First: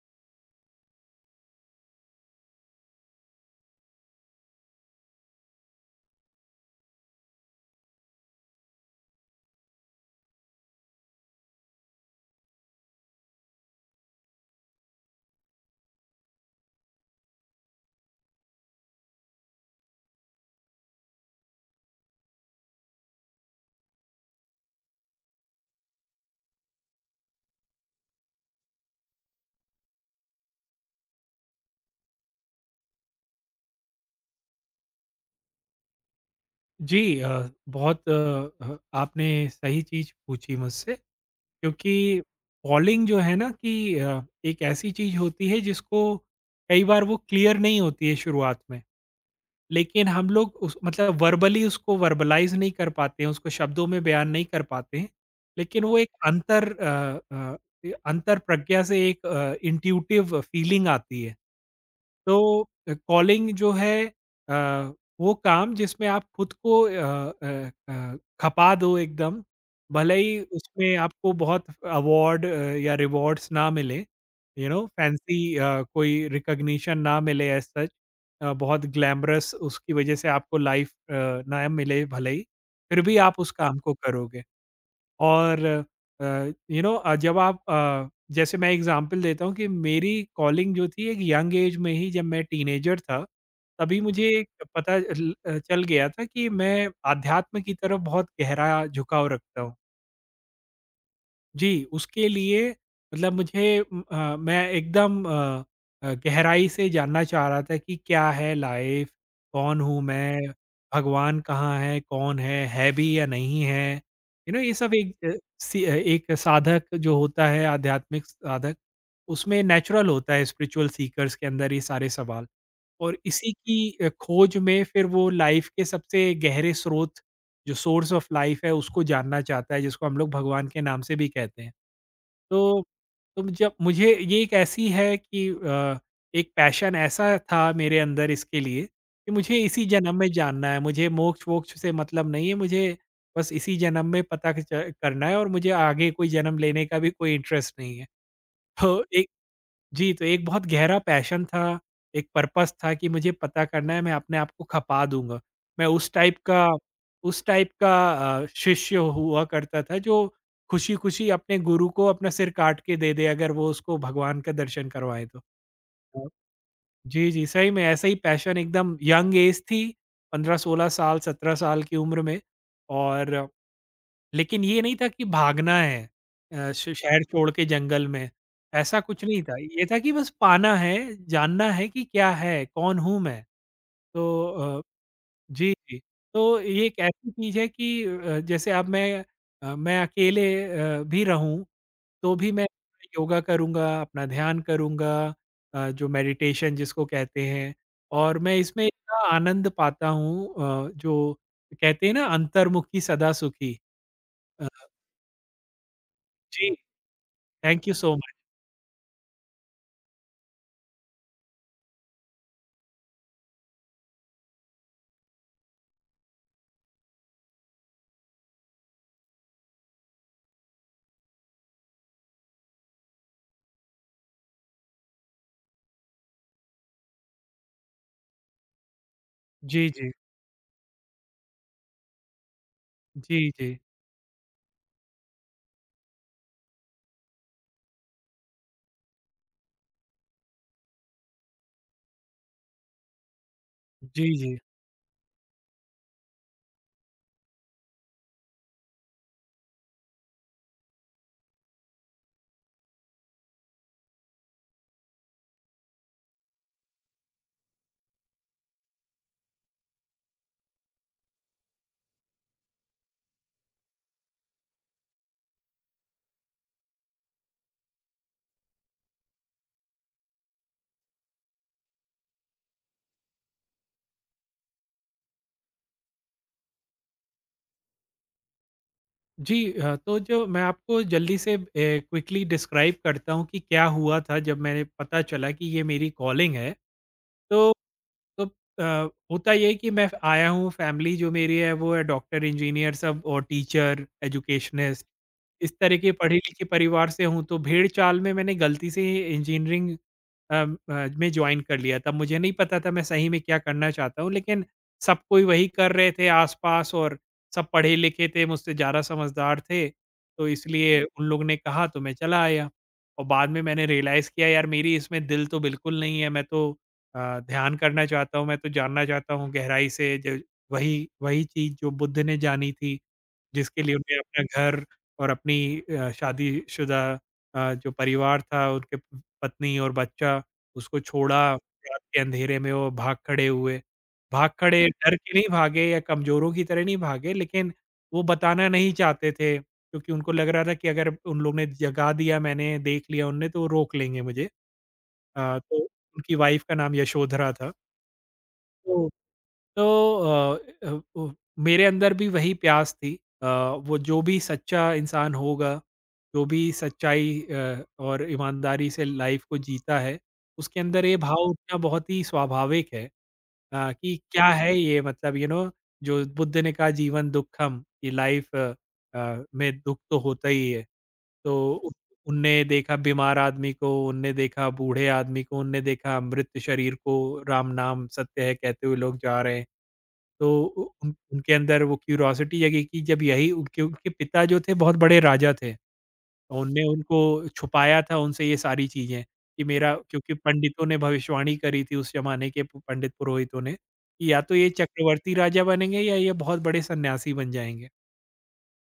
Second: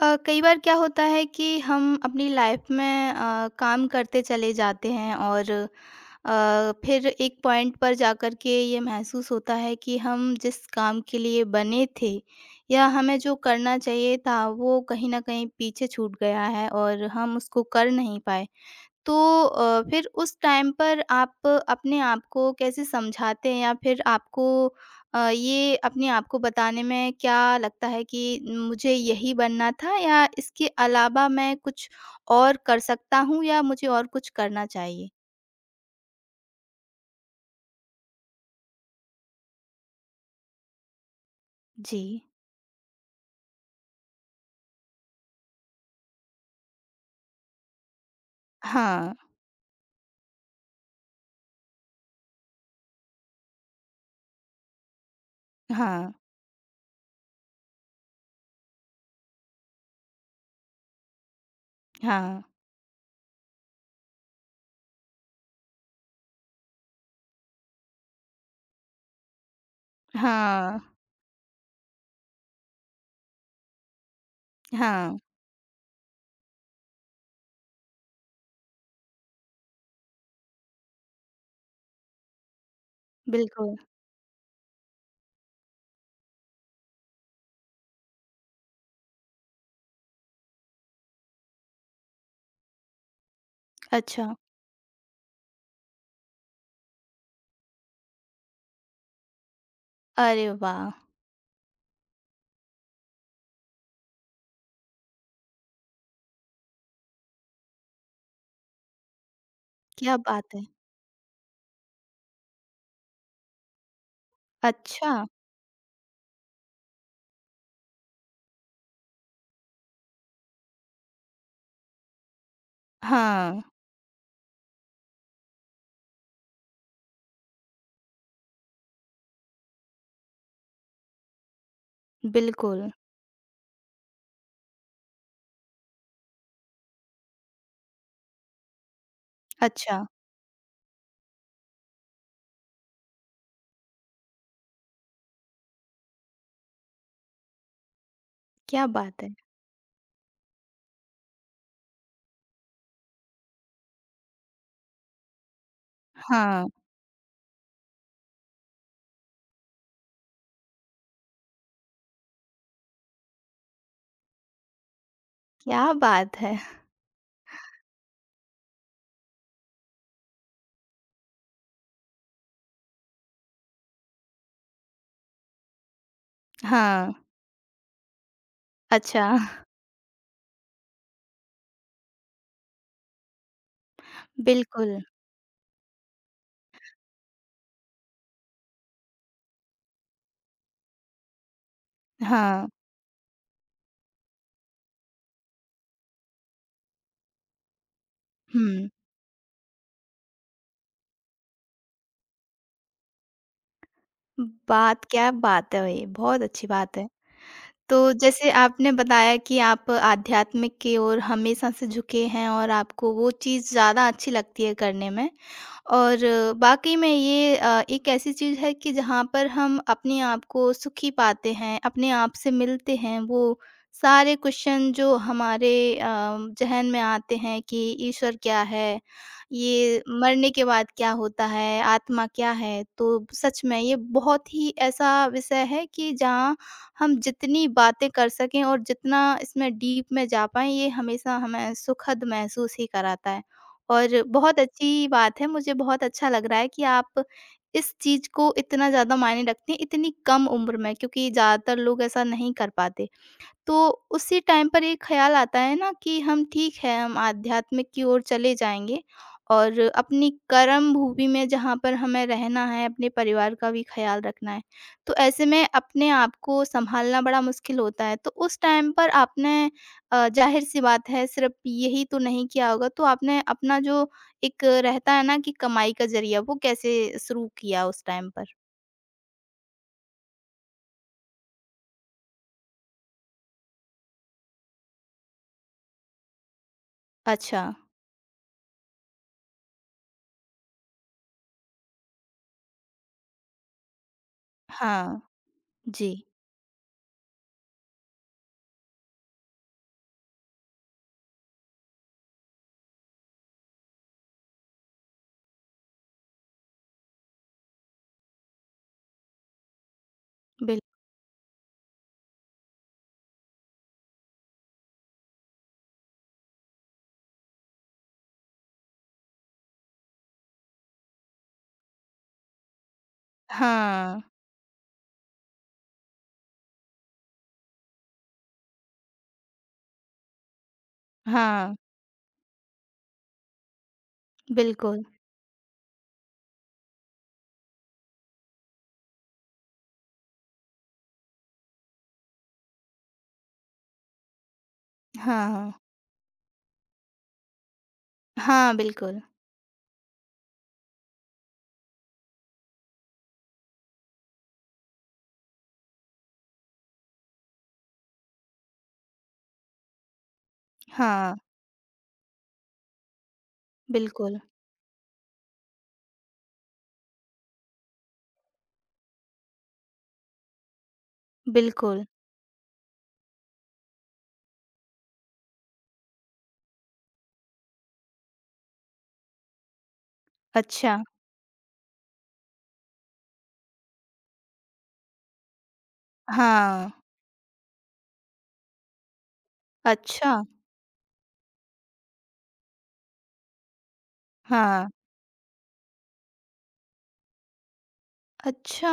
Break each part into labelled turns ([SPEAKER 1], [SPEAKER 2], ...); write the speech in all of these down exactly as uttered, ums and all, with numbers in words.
[SPEAKER 1] अ, कई बार क्या होता है कि हम अपनी लाइफ में अ, काम करते चले जाते हैं और अ, फिर एक पॉइंट पर जाकर के ये महसूस होता है कि हम जिस काम के लिए बने थे या हमें जो करना चाहिए था वो कहीं ना कहीं पीछे छूट गया है और हम उसको कर नहीं पाए। तो अ, फिर उस टाइम पर आप अपने आप को कैसे समझाते हैं या फिर आपको अ, ये अपने आप को बताने में क्या लगता है कि मुझे यही बनना था या इसके अलावा मैं कुछ और कर सकता हूँ या मुझे और कुछ करना चाहिए?
[SPEAKER 2] जी अ, बहुत अ, ह आपने सही चीज़ पूछी मुझसे, क्योंकि
[SPEAKER 1] जी।
[SPEAKER 2] फॉलिंग जो है ना कि अ, एक ऐसी चीज़ होती है जिसको कई बार वो क्लियर नहीं होती है शुरुआत में।
[SPEAKER 1] हाँ।
[SPEAKER 2] लेकिन हम लोग उस मतलब वर्बली उसको वर्बलाइज़ नहीं कर पाते हैं, उसको शब्दों में बयान नहीं कर पाते हैं। लेकिन वो एक
[SPEAKER 1] हाँ।
[SPEAKER 2] अंतर अ अ, अंतर्प्रज्ञा से एक अ, इंट्यूटिव फीलिंग आती है। तो
[SPEAKER 1] हाँ।
[SPEAKER 2] अ, कॉलिंग जो है अ, वो काम जिसमें आप खुद को अ अ अ, खपा दो एकदम, भले ही
[SPEAKER 1] हाँ।
[SPEAKER 2] उसमें आपको बहुत अवार्ड अ, या रिवॉर्ड्स ना मिले, यू नो
[SPEAKER 1] हाँ।
[SPEAKER 2] फैंसी अ, कोई रिकॉग्निशन ना मिले एज़ सच, अ, बहुत ग्लैमरस उसकी वजह से आपको लाइफ अ, ना मिले भले ही, फिर भी आप उस
[SPEAKER 1] बिल्कुल।
[SPEAKER 2] काम को करोगे। और अ, यू नो, अ, जब आप, अ, जैसे मैं एग्जांपल देता हूँ कि मेरी कॉलिंग जो थी एक यंग एज में ही जब मैं टीनेजर था, तभी
[SPEAKER 1] अच्छा।
[SPEAKER 2] मुझे एक पता ल अ, चल गया था कि मैं आध्यात्म की तरफ बहुत गहरा झुकाव रखता हूँ।
[SPEAKER 1] अरे वाह!
[SPEAKER 2] जी, उसके लिए मतलब मुझे उम, अ, मैं एकदम अ अ, गहराई से जानना चाह रहा था कि क्या है लाइफ़? कौन हूँ
[SPEAKER 1] क्या
[SPEAKER 2] मैं?
[SPEAKER 1] बात है!
[SPEAKER 2] भगवान कहाँ है? कौन है? है भी या नहीं है? यू नो ये सब
[SPEAKER 1] अच्छा।
[SPEAKER 2] एक अ, सी अ, एक साधक जो होता है, आध्यात्मिक साधक, उसमें नेचुरल होता है, स्पिरिचुअल सीकर्स के अंदर ये सारे सवाल। और इसी
[SPEAKER 1] हाँ।
[SPEAKER 2] की अ, खोज में फिर वो लाइफ़ के सबसे गहरे स्रोत, जो सोर्स ऑफ लाइफ़ है उसको जानना चाहता है, जिसको हम लोग भगवान के नाम से भी कहते हैं। तो
[SPEAKER 1] बिल्कुल।
[SPEAKER 2] तो जब मुझे ये एक ऐसी है कि अ, एक पैशन ऐसा था मेरे अंदर इसके लिए कि मुझे इसी
[SPEAKER 1] अच्छा।
[SPEAKER 2] जन्म में जानना है, मुझे मोक्ष-वोक्ष से मतलब नहीं है, मुझे बस इसी जन्म में पता क च करना है, और मुझे आगे कोई जन्म लेने का भी कोई इंटरेस्ट नहीं है।
[SPEAKER 1] क्या
[SPEAKER 2] तो
[SPEAKER 1] बात है!
[SPEAKER 2] जी, तो एक बहुत गहरा पैशन था, एक पर्पस था कि मुझे पता करना है, मैं अपने आप को खपा दूँगा। मैं उस टाइप का
[SPEAKER 1] हाँ।
[SPEAKER 2] उस टाइप का अ, शिष्य हुआ करता था जो खुशी-खुशी अपने गुरु को अपना सिर काट के दे दे अगर वो उसको भगवान का दर्शन करवाएँ तो।
[SPEAKER 1] क्या
[SPEAKER 2] हाँ।
[SPEAKER 1] बात है!
[SPEAKER 2] जी, जी, सही में ऐसा ही पैशन, एकदम यंग एज थी, पंद्रह सोलह साल, सत्रह साल की उम्र में। और लेकिन ये नहीं था कि भागना है अ, श
[SPEAKER 1] हाँ।
[SPEAKER 2] शहर छोड़ के जंगल में, ऐसा कुछ
[SPEAKER 1] अच्छा।
[SPEAKER 2] नहीं था। ये था कि बस पाना है, जानना है कि क्या है, कौन हूँ मैं? तो अ,
[SPEAKER 1] बिल्कुल।
[SPEAKER 2] जी, जी। तो ये एक ऐसी चीज़ है कि अ, जैसे अब मैं अ, मैं अकेले अ, भी रहूँ, तो भी मैं
[SPEAKER 1] हाँ।
[SPEAKER 2] योगा करूँगा, अपना ध्यान करूँगा, अ, जो मेडिटेशन जिसको कहते हैं, और मैं इसमें
[SPEAKER 1] हुँ।
[SPEAKER 2] इतना आनंद पाता हूँ, अ, जो कहते हैं ना, अंतर्मुखी सदा सुखी। अ,
[SPEAKER 1] बात क्या बात है भई, बहुत अच्छी
[SPEAKER 2] जी।
[SPEAKER 1] बात है।
[SPEAKER 2] थैंक यू
[SPEAKER 1] तो
[SPEAKER 2] सो मच।
[SPEAKER 1] जैसे आपने बताया कि आप आध्यात्मिक की ओर हमेशा से झुके हैं और आपको वो चीज़ ज़्यादा अच्छी लगती है करने में। और वाक़ई में ये अ, एक ऐसी चीज़ है कि जहाँ पर हम अपने आप को सुखी पाते हैं, अपने आप से मिलते हैं। वो सारे क्वेश्चन जो हमारे अ, ज़हन में आते हैं कि ईश्वर क्या है?
[SPEAKER 2] जी,
[SPEAKER 1] ये
[SPEAKER 2] जी।
[SPEAKER 1] मरने के बाद क्या होता है? आत्मा क्या है? तो
[SPEAKER 2] जी,
[SPEAKER 1] सच
[SPEAKER 2] जी।
[SPEAKER 1] में ये बहुत ही ऐसा विषय है कि जहाँ हम जितनी बातें कर सकें और जितना इसमें डीप में जा पाएँ, ये हमेशा हमें सुखद महसूस ही कराता है।
[SPEAKER 2] जी,
[SPEAKER 1] और
[SPEAKER 2] जी।
[SPEAKER 1] बहुत अच्छी बात है, मुझे बहुत अच्छा लग रहा है कि आप इस चीज़ को इतना ज़्यादा मायने रखती हैं, इतनी कम उम्र में, क्योंकि ज़्यादातर लोग ऐसा नहीं कर पाते। तो उसी टाइम पर ये ख़्याल आता है ना कि हम ठीक है, हम आध्यात्म की ओर चले जाएँगे और अपनी कर्म भूमि में जहाँ पर हमें रहना है, अपने परिवार का भी ख़्याल रखना है। तो ऐसे में अपने आप को सँभालना बड़ा मुश्किल होता है। तो उस टाइम पर आपने अ, ज़ाहिर-सी बात है सिर्फ़ यही तो नहीं किया होगा, तो आपने अपना जो एक रहता है ना कि कमाई का ज़रिया, वो कैसे शुरू किया उस टाइम पर?
[SPEAKER 2] जी अ, तो जो मैं आपको जल्दी से अ, क्विकली डिस्क्राइब करता हूँ कि क्या हुआ था जब मैंने पता चला कि ये मेरी कॉलिंग है। तो
[SPEAKER 1] अच्छा।
[SPEAKER 2] तो अ, होता ये है कि मैं आया हूँ, फैमिली जो मेरी है वो है डॉक्टर, इंजीनियर सब और टीचर एजुकेशनिस्ट,
[SPEAKER 1] हाँ।
[SPEAKER 2] इस तरह के
[SPEAKER 1] जी।
[SPEAKER 2] पढ़े लिखे परिवार से हूँ, तो भेड़ चाल में मैंने गलती से इंजीनियरिंग में ज्वाइन कर लिया था। मुझे नहीं पता था मैं सही में क्या करना चाहता हूँ, लेकिन सब कोई वही कर रहे थे आसपास, और सब पढ़े लिखे थे, मुझसे ज़्यादा समझदार थे, तो
[SPEAKER 1] बिल
[SPEAKER 2] इसलिए उन लोग ने कहा तो मैं चला आया। और बाद में मैंने रियलाइज़ किया, यार मेरी इसमें दिल तो बिल्कुल नहीं है। मैं तो अ, ध्यान करना चाहता हूँ, मैं तो जानना चाहता हूँ गहराई से, जो वही वही चीज़ जो बुद्ध ने जानी थी, जिसके लिए उन्हें
[SPEAKER 1] हाँ।
[SPEAKER 2] अपना घर और अपनी अ, शादीशुदा अ, जो परिवार था उनके प पत्नी और बच्चा, उसको छोड़ा
[SPEAKER 1] हाँ।
[SPEAKER 2] रात के अंधेरे में, वो भाग खड़े हुए। भाग खड़े
[SPEAKER 1] बिल्कुल।
[SPEAKER 2] डर के नहीं भागे, या कमज़ोरों की तरह नहीं भागे, लेकिन वो बताना नहीं चाहते थे, क्योंकि उनको लग रहा था कि अगर उन लोग ने जगा दिया मैंने, देख लिया उनने, तो वो रोक लेंगे मुझे।
[SPEAKER 1] हाँ।
[SPEAKER 2] अ,
[SPEAKER 1] हाँ।
[SPEAKER 2] तो उनकी वाइफ़ का नाम यशोधरा था।
[SPEAKER 1] हाँ।
[SPEAKER 2] तो
[SPEAKER 1] बिल्कुल।
[SPEAKER 2] तो अ, अ, वो मेरे अंदर भी वही प्यास थी। अ, वो जो भी सच्चा इंसान होगा, जो भी सच्चाई अ, और ईमानदारी से लाइफ को जीता है, उसके अंदर ये
[SPEAKER 1] हाँ।
[SPEAKER 2] भाव उठना बहुत ही स्वाभाविक है, अ, कि
[SPEAKER 1] बिल्कुल।
[SPEAKER 2] क्या है ये, मतलब यू नो जो बुद्ध ने कहा, जीवन दुखम, कि लाइफ अ, अ, में दुख तो होता ही है। तो उ
[SPEAKER 1] बिल्कुल।
[SPEAKER 2] उनने देखा बीमार आदमी को, उनने देखा बूढ़े आदमी को, उनने देखा मृत शरीर को, राम नाम सत्य है कहते हुए लोग जा रहे हैं। तो उ
[SPEAKER 1] अच्छा।
[SPEAKER 2] उन उनके अंदर वो क्यूरियोसिटी जगी कि जब यही, उनके उनके पिता जो थे बहुत बड़े राजा थे। तो उनने
[SPEAKER 1] हाँ।
[SPEAKER 2] उनको छुपाया था उनसे ये सारी चीज़ें, कि मेरा, क्योंकि
[SPEAKER 1] अच्छा।
[SPEAKER 2] पंडितों ने भविष्यवाणी करी थी उस ज़माने के, पु- पंडित पुरोहितों ने, कि या तो ये
[SPEAKER 1] हाँ।
[SPEAKER 2] चक्रवर्ती राजा बनेंगे या ये बहुत बड़े सन्यासी बन जाएँगे।
[SPEAKER 1] अच्छा।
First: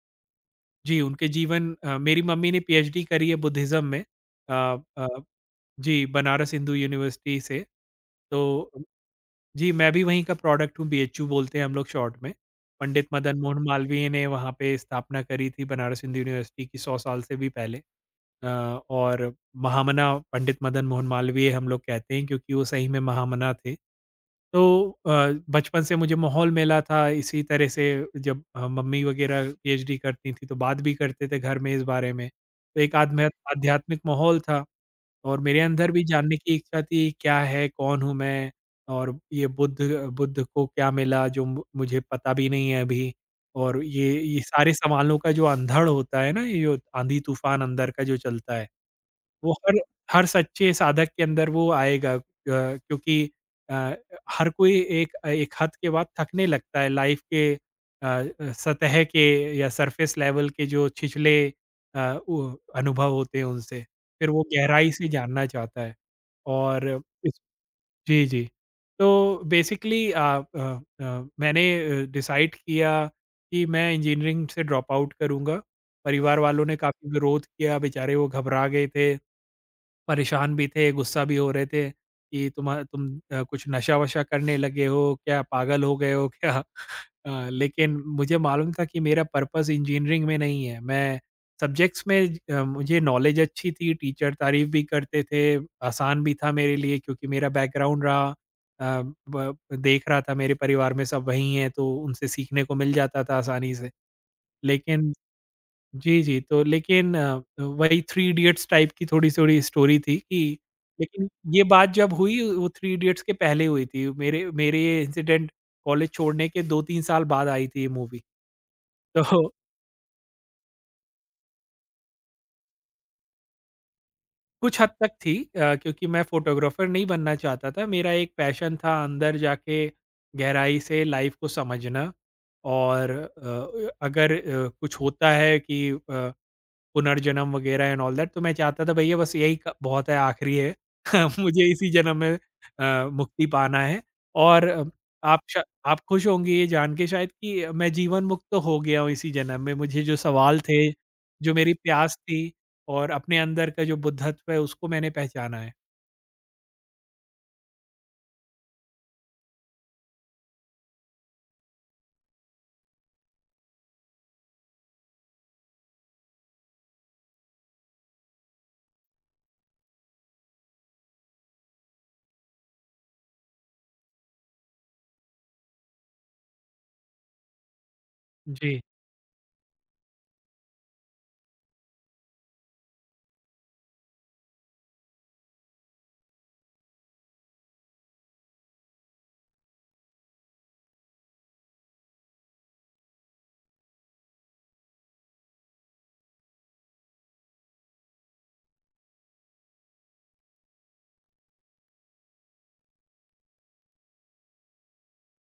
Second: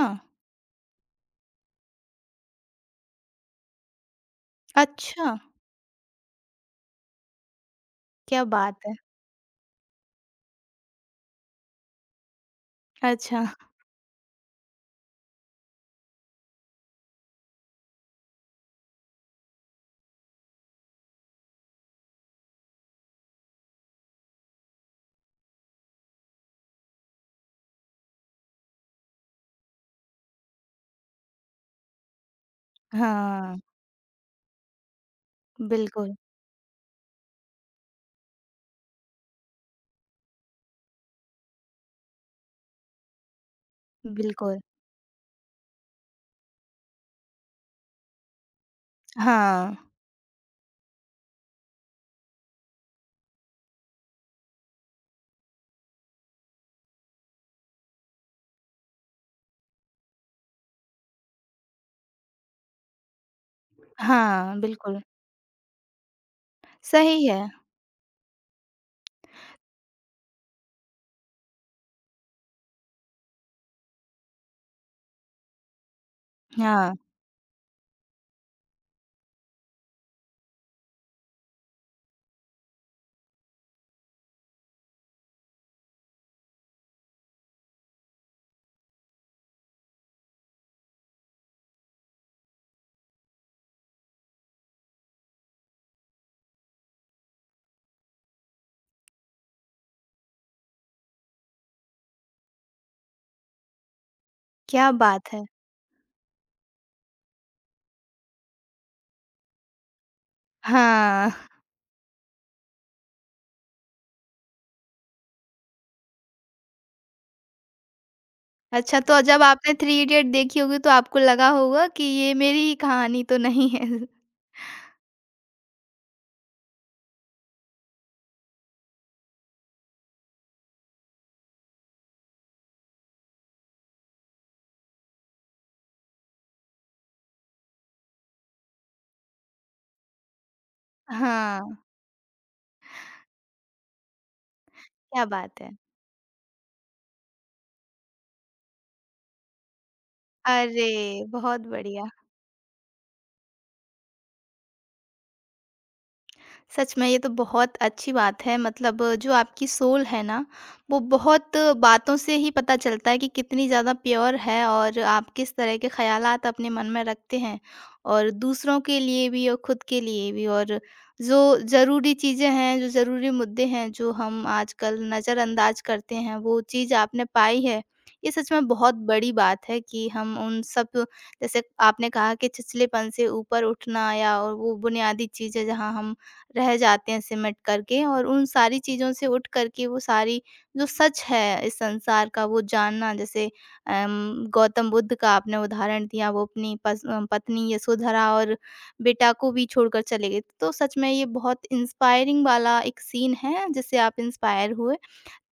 [SPEAKER 2] जी, उनके जीवन, अ, मेरी मम्मी ने पीएचडी करी है बुद्धिज़्म में, अ अ,
[SPEAKER 1] अच्छा।
[SPEAKER 2] जी, बनारस हिंदू यूनिवर्सिटी से।
[SPEAKER 1] क्या
[SPEAKER 2] तो
[SPEAKER 1] बात है!
[SPEAKER 2] जी, मैं भी वहीं का प्रोडक्ट हूँ, बीएचयू बोलते हैं हम लोग शॉर्ट में। पंडित मदन
[SPEAKER 1] अच्छा।
[SPEAKER 2] मोहन मालवीय ने वहाँ पे स्थापना करी थी बनारस हिंदू यूनिवर्सिटी की, सौ साल से भी पहले, अ, और महामना पंडित मदन मोहन मालवीय हम लोग कहते हैं, क्योंकि वो सही में महामना थे। तो अ, बचपन से मुझे माहौल मिला था इसी तरह से। जब अ, मम्मी वगैरह पीएचडी करती थी तो बात भी करते थे घर में इस बारे में। तो एक आध्या
[SPEAKER 1] हाँ।
[SPEAKER 2] आध्यात्मिक माहौल था, और मेरे अंदर भी
[SPEAKER 1] बिल्कुल।
[SPEAKER 2] जानने की इच्छा थी, क्या है, कौन हूँ मैं, और ये बुद्ध बुद्ध को क्या मिला जो मु मुझे पता भी नहीं है अभी। और ये ये
[SPEAKER 1] बिल्कुल।
[SPEAKER 2] सारे सवालों का जो अंधड़ होता है ना, ये जो आंधी-तूफान अंदर का जो चलता है, वो
[SPEAKER 1] हाँ।
[SPEAKER 2] हर हर सच्चे साधक के अंदर वो आएगा, अ, क्योंकि अ, हर कोई एक एक हद के बाद थकने लगता है लाइफ के अ अ, सतह के या सरफेस लेवल के जो छिछले अ, उ अनुभव होते हैं उनसे, फिर वो
[SPEAKER 1] हाँ।
[SPEAKER 2] गहराई
[SPEAKER 1] बिल्कुल।
[SPEAKER 2] से जानना चाहता है। और
[SPEAKER 1] सही
[SPEAKER 2] इस
[SPEAKER 1] है।
[SPEAKER 2] जी, जी। तो बेसिकली अ अ अ, मैंने अ, डिसाइड किया कि मैं इंजीनियरिंग से ड्रॉप आउट करूँगा। परिवार वालों ने
[SPEAKER 1] हाँ।
[SPEAKER 2] काफ़ी विरोध किया, बेचारे वो घबरा गए थे। परेशान भी थे, गुस्सा भी हो रहे थे कि तुमा तुम अ, कुछ नशा-वशा करने लगे हो क्या? पागल हो गए हो क्या? अ, लेकिन मुझे मालूम था कि मेरा पर्पज़ इंजीनियरिंग में नहीं है। मैं सब्जेक्ट्स में, ज अ, मुझे नॉलेज अच्छी थी, टीचर तारीफ़ भी करते थे, आसान भी था मेरे लिए, क्योंकि मेरा बैकग्राउंड रहा, अ, ब देख रहा था मेरे परिवार में सब वही हैं, तो उनसे सीखने को मिल जाता था आसानी से।
[SPEAKER 1] क्या
[SPEAKER 2] लेकिन
[SPEAKER 1] बात है!
[SPEAKER 2] जी, जी। तो लेकिन अ, वही थ्री इडियट्स टाइप की थोड़ी-थोड़ी स्टोरी थी कि, लेकिन
[SPEAKER 1] हाँ।
[SPEAKER 2] ये बात जब हुई वो थ्री इडियट्स के पहले हुई थी। मेरे मेरे ये इंसिडेंट, कॉलेज छोड़ने के दो तीन साल बाद आई थी ये मूवी।
[SPEAKER 1] अच्छा, तो जब
[SPEAKER 2] तो
[SPEAKER 1] आपने थ्री इडियट देखी होगी तो आपको लगा होगा कि ये मेरी ही कहानी तो नहीं है।
[SPEAKER 2] कुछ हद तक थी, अ, क्योंकि मैं फ़ोटोग्राफ़र नहीं बनना चाहता था। मेरा एक पैशन था अंदर जाके गहराई से लाइफ़ को समझना, और अ, अगर अ, कुछ होता है कि अ पुनर्जन्म वगैरह एंड ऑल दैट, तो मैं चाहता था भैया बस यही क बहुत है, आखिरी है।
[SPEAKER 1] हाँ।
[SPEAKER 2] मुझे इसी जन्म में अ, मुक्ति पाना है, और अ,
[SPEAKER 1] क्या
[SPEAKER 2] आप
[SPEAKER 1] बात
[SPEAKER 2] श
[SPEAKER 1] है!
[SPEAKER 2] आप खुश होंगे ये जान के शायद कि मैं जीवन मुक्त तो हो गया हूँ इसी जन्म में। मुझे जो सवाल थे,
[SPEAKER 1] अरे!
[SPEAKER 2] जो
[SPEAKER 1] बहुत
[SPEAKER 2] मेरी
[SPEAKER 1] बढ़िया।
[SPEAKER 2] प्यास थी, और अपने अंदर का जो बुद्धत्व है उसको मैंने पहचाना है।
[SPEAKER 1] सच में ये तो बहुत अच्छी बात है, मतलब जो आपकी सोल है ना वो बहुत बातों से ही पता चलता है कि कितनी ज़्यादा प्योर है और आप किस तरह के ख्यालात अपने मन में रखते हैं, और दूसरों के लिए भी और खुद के लिए भी। और जो ज़रूरी चीज़ें हैं, जो ज़रूरी मुद्दे हैं जो हम आजकल नज़रअंदाज करते हैं, वो चीज़ आपने पाई है। ये सच में
[SPEAKER 2] जी।
[SPEAKER 1] बहुत बड़ी बात है कि हम उन सब, जैसे आपने कहा, कि छिछलेपन से ऊपर उठना। या और वो बुनियादी चीज़ है जहाँ हम रह जाते हैं सिमट करके, और उन सारी चीज़ों से उठ कर के वो सारी जो सच है इस संसार का वो जानना। जैसे अम, गौतम बुद्ध का आपने उदाहरण दिया, वो अपनी पस- अ, पत्नी यशोधरा और बेटा को भी छोड़कर चले गए, तो सच में ये बहुत इंस्पायरिंग वाला एक सीन है जिससे आप इंस्पायर हुए।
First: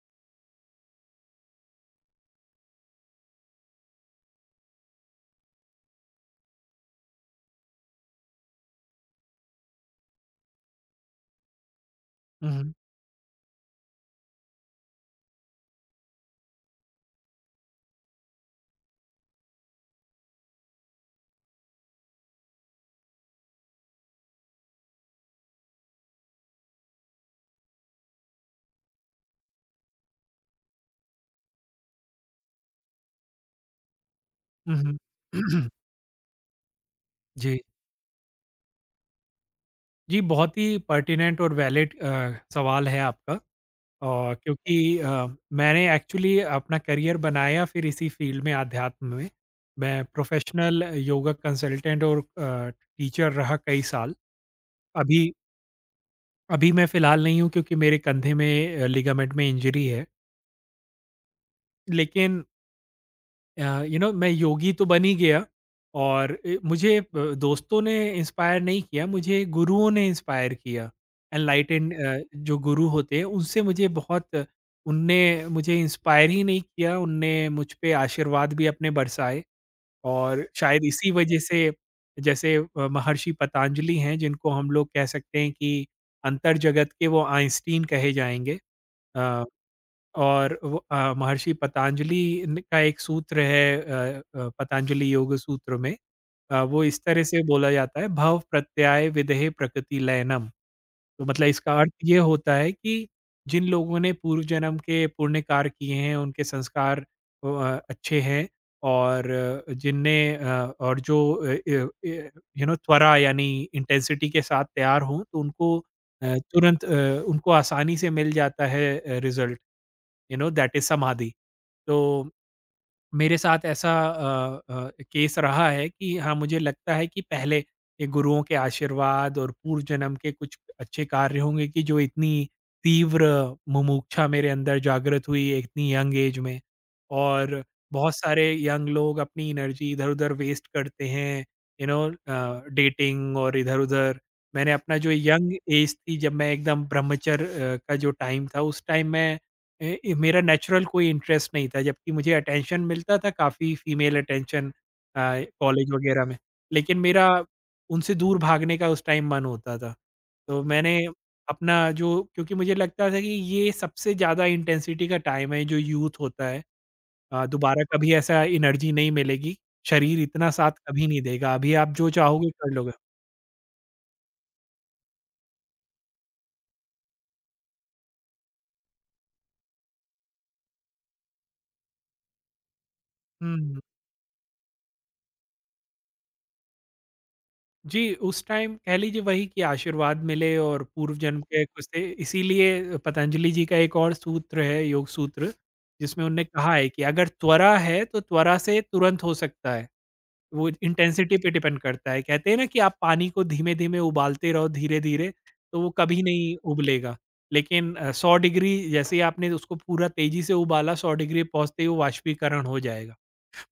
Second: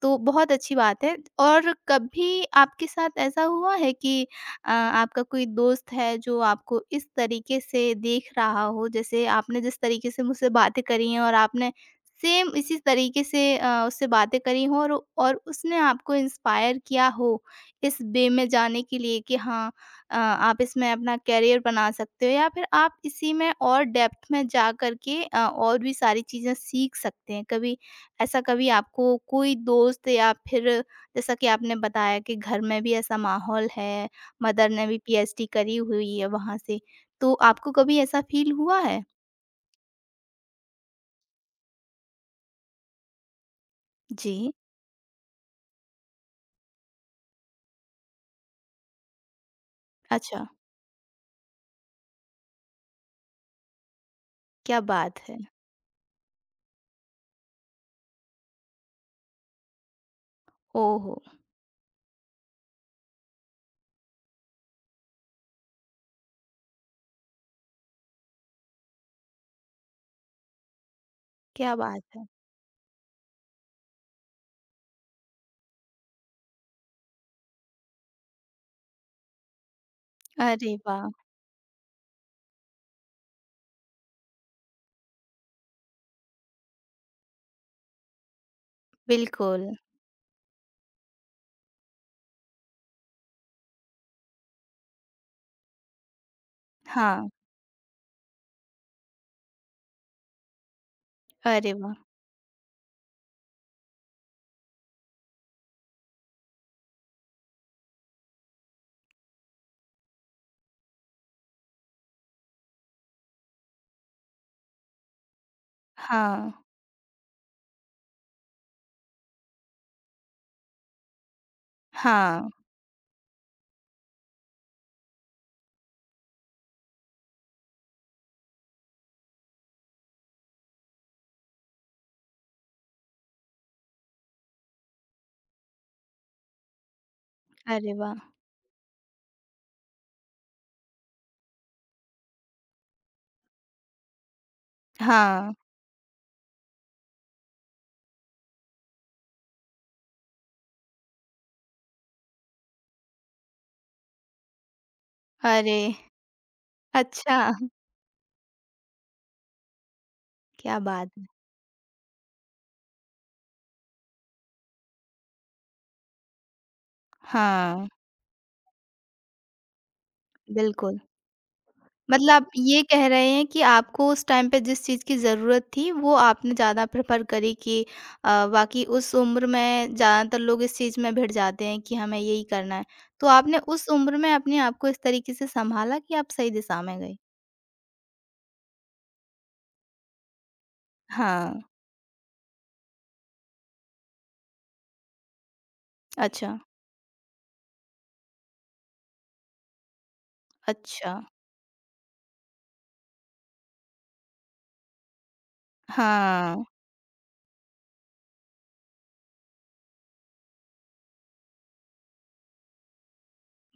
[SPEAKER 1] तो बहुत अच्छी बात है। और कभी आपके साथ ऐसा हुआ है कि अ, आपका कोई दोस्त है जो आपको इस तरीके से देख रहा हो, जैसे आपने जिस तरीके से मुझसे बातें करी हैं और आपने सेम
[SPEAKER 2] हुँ, हुँ।
[SPEAKER 1] इसी तरीके से अ, उससे बातें करी हो, और और उसने आपको इंस्पायर किया हो इस वे में जाने के लिए कि हाँ, अ, आप इसमें अपना करियर बना सकते हो या फिर आप इसी में और डेप्थ में जा करके अ, और भी सारी चीज़ें सीख सकते हैं। कभी ऐसा कभी आपको कोई दोस्त या फिर, जैसा कि आपने बताया कि घर में भी ऐसा माहौल है, मदर
[SPEAKER 2] हुँ,
[SPEAKER 1] ने
[SPEAKER 2] हुँ।
[SPEAKER 1] भी पीएचडी करी हुई है वहाँ से, तो
[SPEAKER 2] जी।
[SPEAKER 1] आपको कभी ऐसा फ़ील हुआ है?
[SPEAKER 2] जी, बहुत ही पर्टिनेंट और वैलिड अ, सवाल है आपका। और
[SPEAKER 1] जी।
[SPEAKER 2] क्योंकि अ, मैंने एक्चुअली अपना करियर बनाया फिर इसी फील्ड में, आध्यात्म में। मैं
[SPEAKER 1] अच्छा।
[SPEAKER 2] प्रोफेशनल योगा कंसल्टेंट और अ, टीचर रहा कई साल।
[SPEAKER 1] क्या बात
[SPEAKER 2] अभी
[SPEAKER 1] है!
[SPEAKER 2] अभी मैं फ़िलहाल नहीं हूँ, क्योंकि मेरे कंधे में अ, लिगामेंट में इंजरी है।
[SPEAKER 1] ओहो!
[SPEAKER 2] लेकिन यू नो मैं योगी तो बन ही गया, और अ, मुझे अ, दोस्तों ने इंस्पायर नहीं किया, मुझे गुरुओं ने इंस्पायर किया।
[SPEAKER 1] क्या
[SPEAKER 2] एनलाइटेंड
[SPEAKER 1] बात है!
[SPEAKER 2] जो गुरु होते हैं उनसे मुझे बहुत, उनने मुझे इंस्पायर ही नहीं किया, उनने मुझ पे आशीर्वाद भी अपने बरसाए, और
[SPEAKER 1] अरे
[SPEAKER 2] शायद
[SPEAKER 1] वाह!
[SPEAKER 2] इसी वजह से, जैसे अ, महर्षि पतंजलि हैं जिनको हम लोग कह सकते हैं कि अंतर जगत के वो आइंस्टीन कहे जाएंगे,
[SPEAKER 1] बिल्कुल।
[SPEAKER 2] और वो अ, महर्षि पतंजलि न का एक सूत्र है अ अ, पतंजलि योग सूत्र में, अ, वो इस तरह
[SPEAKER 1] हाँ।
[SPEAKER 2] से बोला जाता है, भव प्रत्यय विदेह प्रकृति लयनम। तो मतलब
[SPEAKER 1] अरे
[SPEAKER 2] इसका अर्थ
[SPEAKER 1] वाह!
[SPEAKER 2] ये होता है कि जिन लोगों ने पूर्व जन्म के पुण्य कार्य किए हैं, उनके संस्कार अ अ, अच्छे हैं, और अ, जिनने अ, और जो अ, य य यू नो त्वरा, यानी इंटेंसिटी के साथ तैयार हों, तो उनको अ,
[SPEAKER 1] हाँ।
[SPEAKER 2] तुरंत अ, उनको आसानी से मिल जाता है अ, result. You know that is samadhi. तो
[SPEAKER 1] हाँ।
[SPEAKER 2] मेरे साथ ऐसा अ अ, केस रहा है कि हाँ, मुझे लगता है कि पहले ये गुरुओं के आशीर्वाद और पूर्व जन्म के कुछ अच्छे कार्य होंगे कि जो इतनी तीव्र मुमुक्षा मेरे अंदर जागृत हुई इतनी यंग एज में। और
[SPEAKER 1] अरे
[SPEAKER 2] बहुत
[SPEAKER 1] वाह!
[SPEAKER 2] सारे यंग लोग अपनी एनर्जी इधर-उधर वेस्ट करते हैं, यू नो अ, डेटिंग और इधर-उधर। मैंने अपना जो यंग
[SPEAKER 1] हाँ।
[SPEAKER 2] एज थी जब मैं एकदम ब्रह्मचर्य अ, का जो टाइम था, उस टाइम मैं, ए, ए, मेरा नेचुरल कोई इंटरेस्ट नहीं था, जबकि मुझे अटेंशन मिलता था काफ़ी, फीमेल अटेंशन अ,
[SPEAKER 1] अरे!
[SPEAKER 2] कॉलेज वगैरह में, लेकिन मेरा
[SPEAKER 1] अच्छा।
[SPEAKER 2] उनसे दूर भागने का उस टाइम मन होता था। तो
[SPEAKER 1] क्या
[SPEAKER 2] मैंने
[SPEAKER 1] बात है!
[SPEAKER 2] अपना जो, क्योंकि मुझे लगता था कि ये सबसे ज़्यादा इंटेंसिटी का टाइम है, जो यूथ होता है। अ, दोबारा
[SPEAKER 1] हाँ।
[SPEAKER 2] कभी ऐसा एनर्जी नहीं मिलेगी, शरीर इतना साथ
[SPEAKER 1] बिल्कुल।
[SPEAKER 2] कभी नहीं देगा, अभी आप जो
[SPEAKER 1] मतलब
[SPEAKER 2] चाहोगे
[SPEAKER 1] आप
[SPEAKER 2] कर
[SPEAKER 1] ये
[SPEAKER 2] लोगे।
[SPEAKER 1] कह रहे हैं कि आपको उस टाइम पे जिस चीज़ की ज़रूरत थी, वो आपने ज़्यादा प्रेफ़र करी। कि अ, बाकी उस उम्र में ज़्यादातर लोग इस चीज़ में भिड़ जाते हैं कि हमें यही करना है। तो
[SPEAKER 2] हुँ,
[SPEAKER 1] आपने
[SPEAKER 2] हुँ।
[SPEAKER 1] उस उम्र में अपने आप को इस तरीके से सँभाला कि आप सही दिशा में गए।
[SPEAKER 2] जी, उस टाइम कह लीजिए वही कि आशीर्वाद मिले और पूर्व जन्म
[SPEAKER 1] हाँ।
[SPEAKER 2] के कुछ थे, इसीलिए पतंजलि जी का एक और सूत्र है योग सूत्र, जिसमें उन्होंने
[SPEAKER 1] अच्छा।
[SPEAKER 2] कहा है कि अगर त्वरा है तो त्वरा से तुरंत हो सकता है, वो
[SPEAKER 1] अच्छा।
[SPEAKER 2] इंटेंसिटी पे डिपेंड करता है। कहते हैं ना कि आप पानी को धीमे-धीमे उबालते रहो, धीरे-धीरे, तो वो कभी
[SPEAKER 1] हाँ।
[SPEAKER 2] नहीं उबलेगा। लेकिन अ, सौ डिग्री, जैसे ही आपने उसको पूरा तेज़ी से उबाला, सौ डिग्री पहुँचते ही वो वाष्पीकरण हो जाएगा।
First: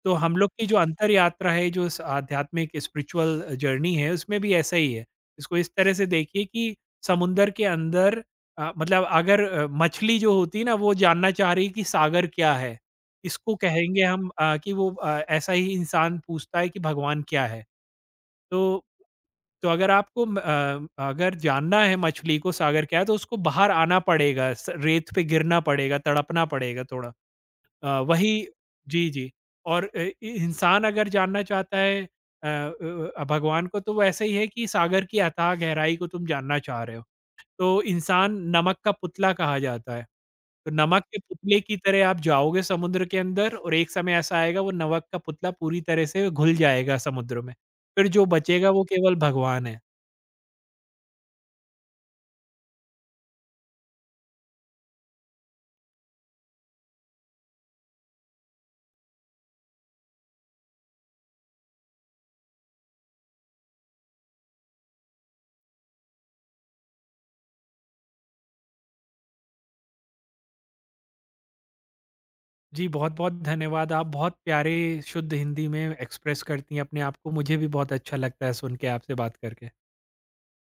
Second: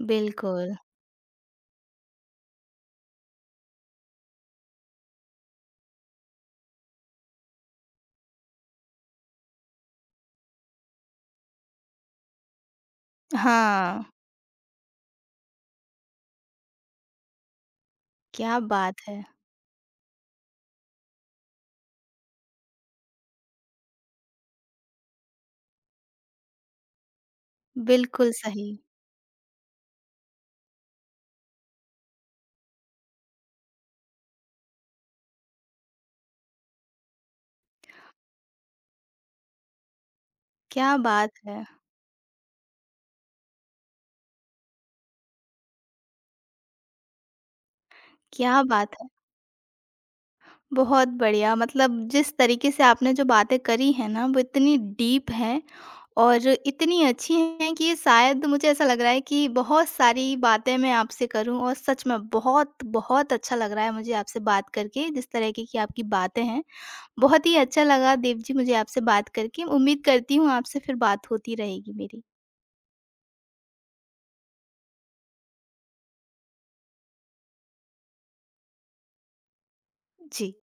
[SPEAKER 2] तो हम लोग की
[SPEAKER 1] बिल्कुल।
[SPEAKER 2] जो अंतर यात्रा है, जो स आध्यात्मिक स्पिरिचुअल जर्नी है, उसमें भी ऐसा ही है। इसको इस तरह से देखिए कि समुंदर के अंदर, अ, मतलब अगर अ, मछली जो होती है ना, वो जानना चाह रही है कि सागर क्या है? इसको कहेंगे
[SPEAKER 1] हाँ।
[SPEAKER 2] हम, अ, कि वो अ, ऐसा ही इंसान पूछता है कि भगवान क्या है?
[SPEAKER 1] क्या
[SPEAKER 2] तो
[SPEAKER 1] बात है!
[SPEAKER 2] तो अगर आपको म अ, अगर जानना है मछली को सागर क्या है, तो उसको बाहर आना पड़ेगा, स रेत पे गिरना पड़ेगा, तड़पना पड़ेगा थोड़ा। अ,
[SPEAKER 1] बिल्कुल
[SPEAKER 2] वही
[SPEAKER 1] सही।
[SPEAKER 2] जी, जी। और अ, इ इंसान अगर जानना चाहता है अ अ अ, भगवान को, तो वो ऐसे ही है कि सागर की अथाह गहराई को तुम जानना चाह रहे हो। तो इंसान नमक का पुतला कहा जाता है। तो
[SPEAKER 1] क्या
[SPEAKER 2] नमक के
[SPEAKER 1] बात
[SPEAKER 2] पुतले
[SPEAKER 1] है!
[SPEAKER 2] की तरह आप जाओगे समुद्र के अंदर, और एक समय ऐसा आएगा, वो नमक का पुतला पूरी तरह से घुल जाएगा समुद्र में। फिर जो
[SPEAKER 1] क्या
[SPEAKER 2] बचेगा वो
[SPEAKER 1] बात है!
[SPEAKER 2] केवल भगवान है।
[SPEAKER 1] बहुत बढ़िया, मतलब जिस तरीके से आपने जो बातें करी हैं ना वो इतनी डीप हैं और इतनी अच्छी हैं कि शायद मुझे ऐसा लग रहा है कि बहुत सारी बातें मैं आपसे करूं। और सच में बहुत बहुत अच्छा लग रहा है मुझे आपसे बात करके, जिस तरह की की आपकी बातें हैं। बहुत ही अच्छा लगा देव जी मुझे आपसे बात करके। उम्मीद करती हूँ आपसे फिर बात होती रहेगी मेरी।
[SPEAKER 2] जी, बहुत-बहुत धन्यवाद। आप बहुत प्यारे, शुद्ध हिंदी में एक्सप्रेस करती हैं अपने आप को। मुझे भी बहुत अच्छा लगता है सुन के, आपसे बात करके।
[SPEAKER 1] जी।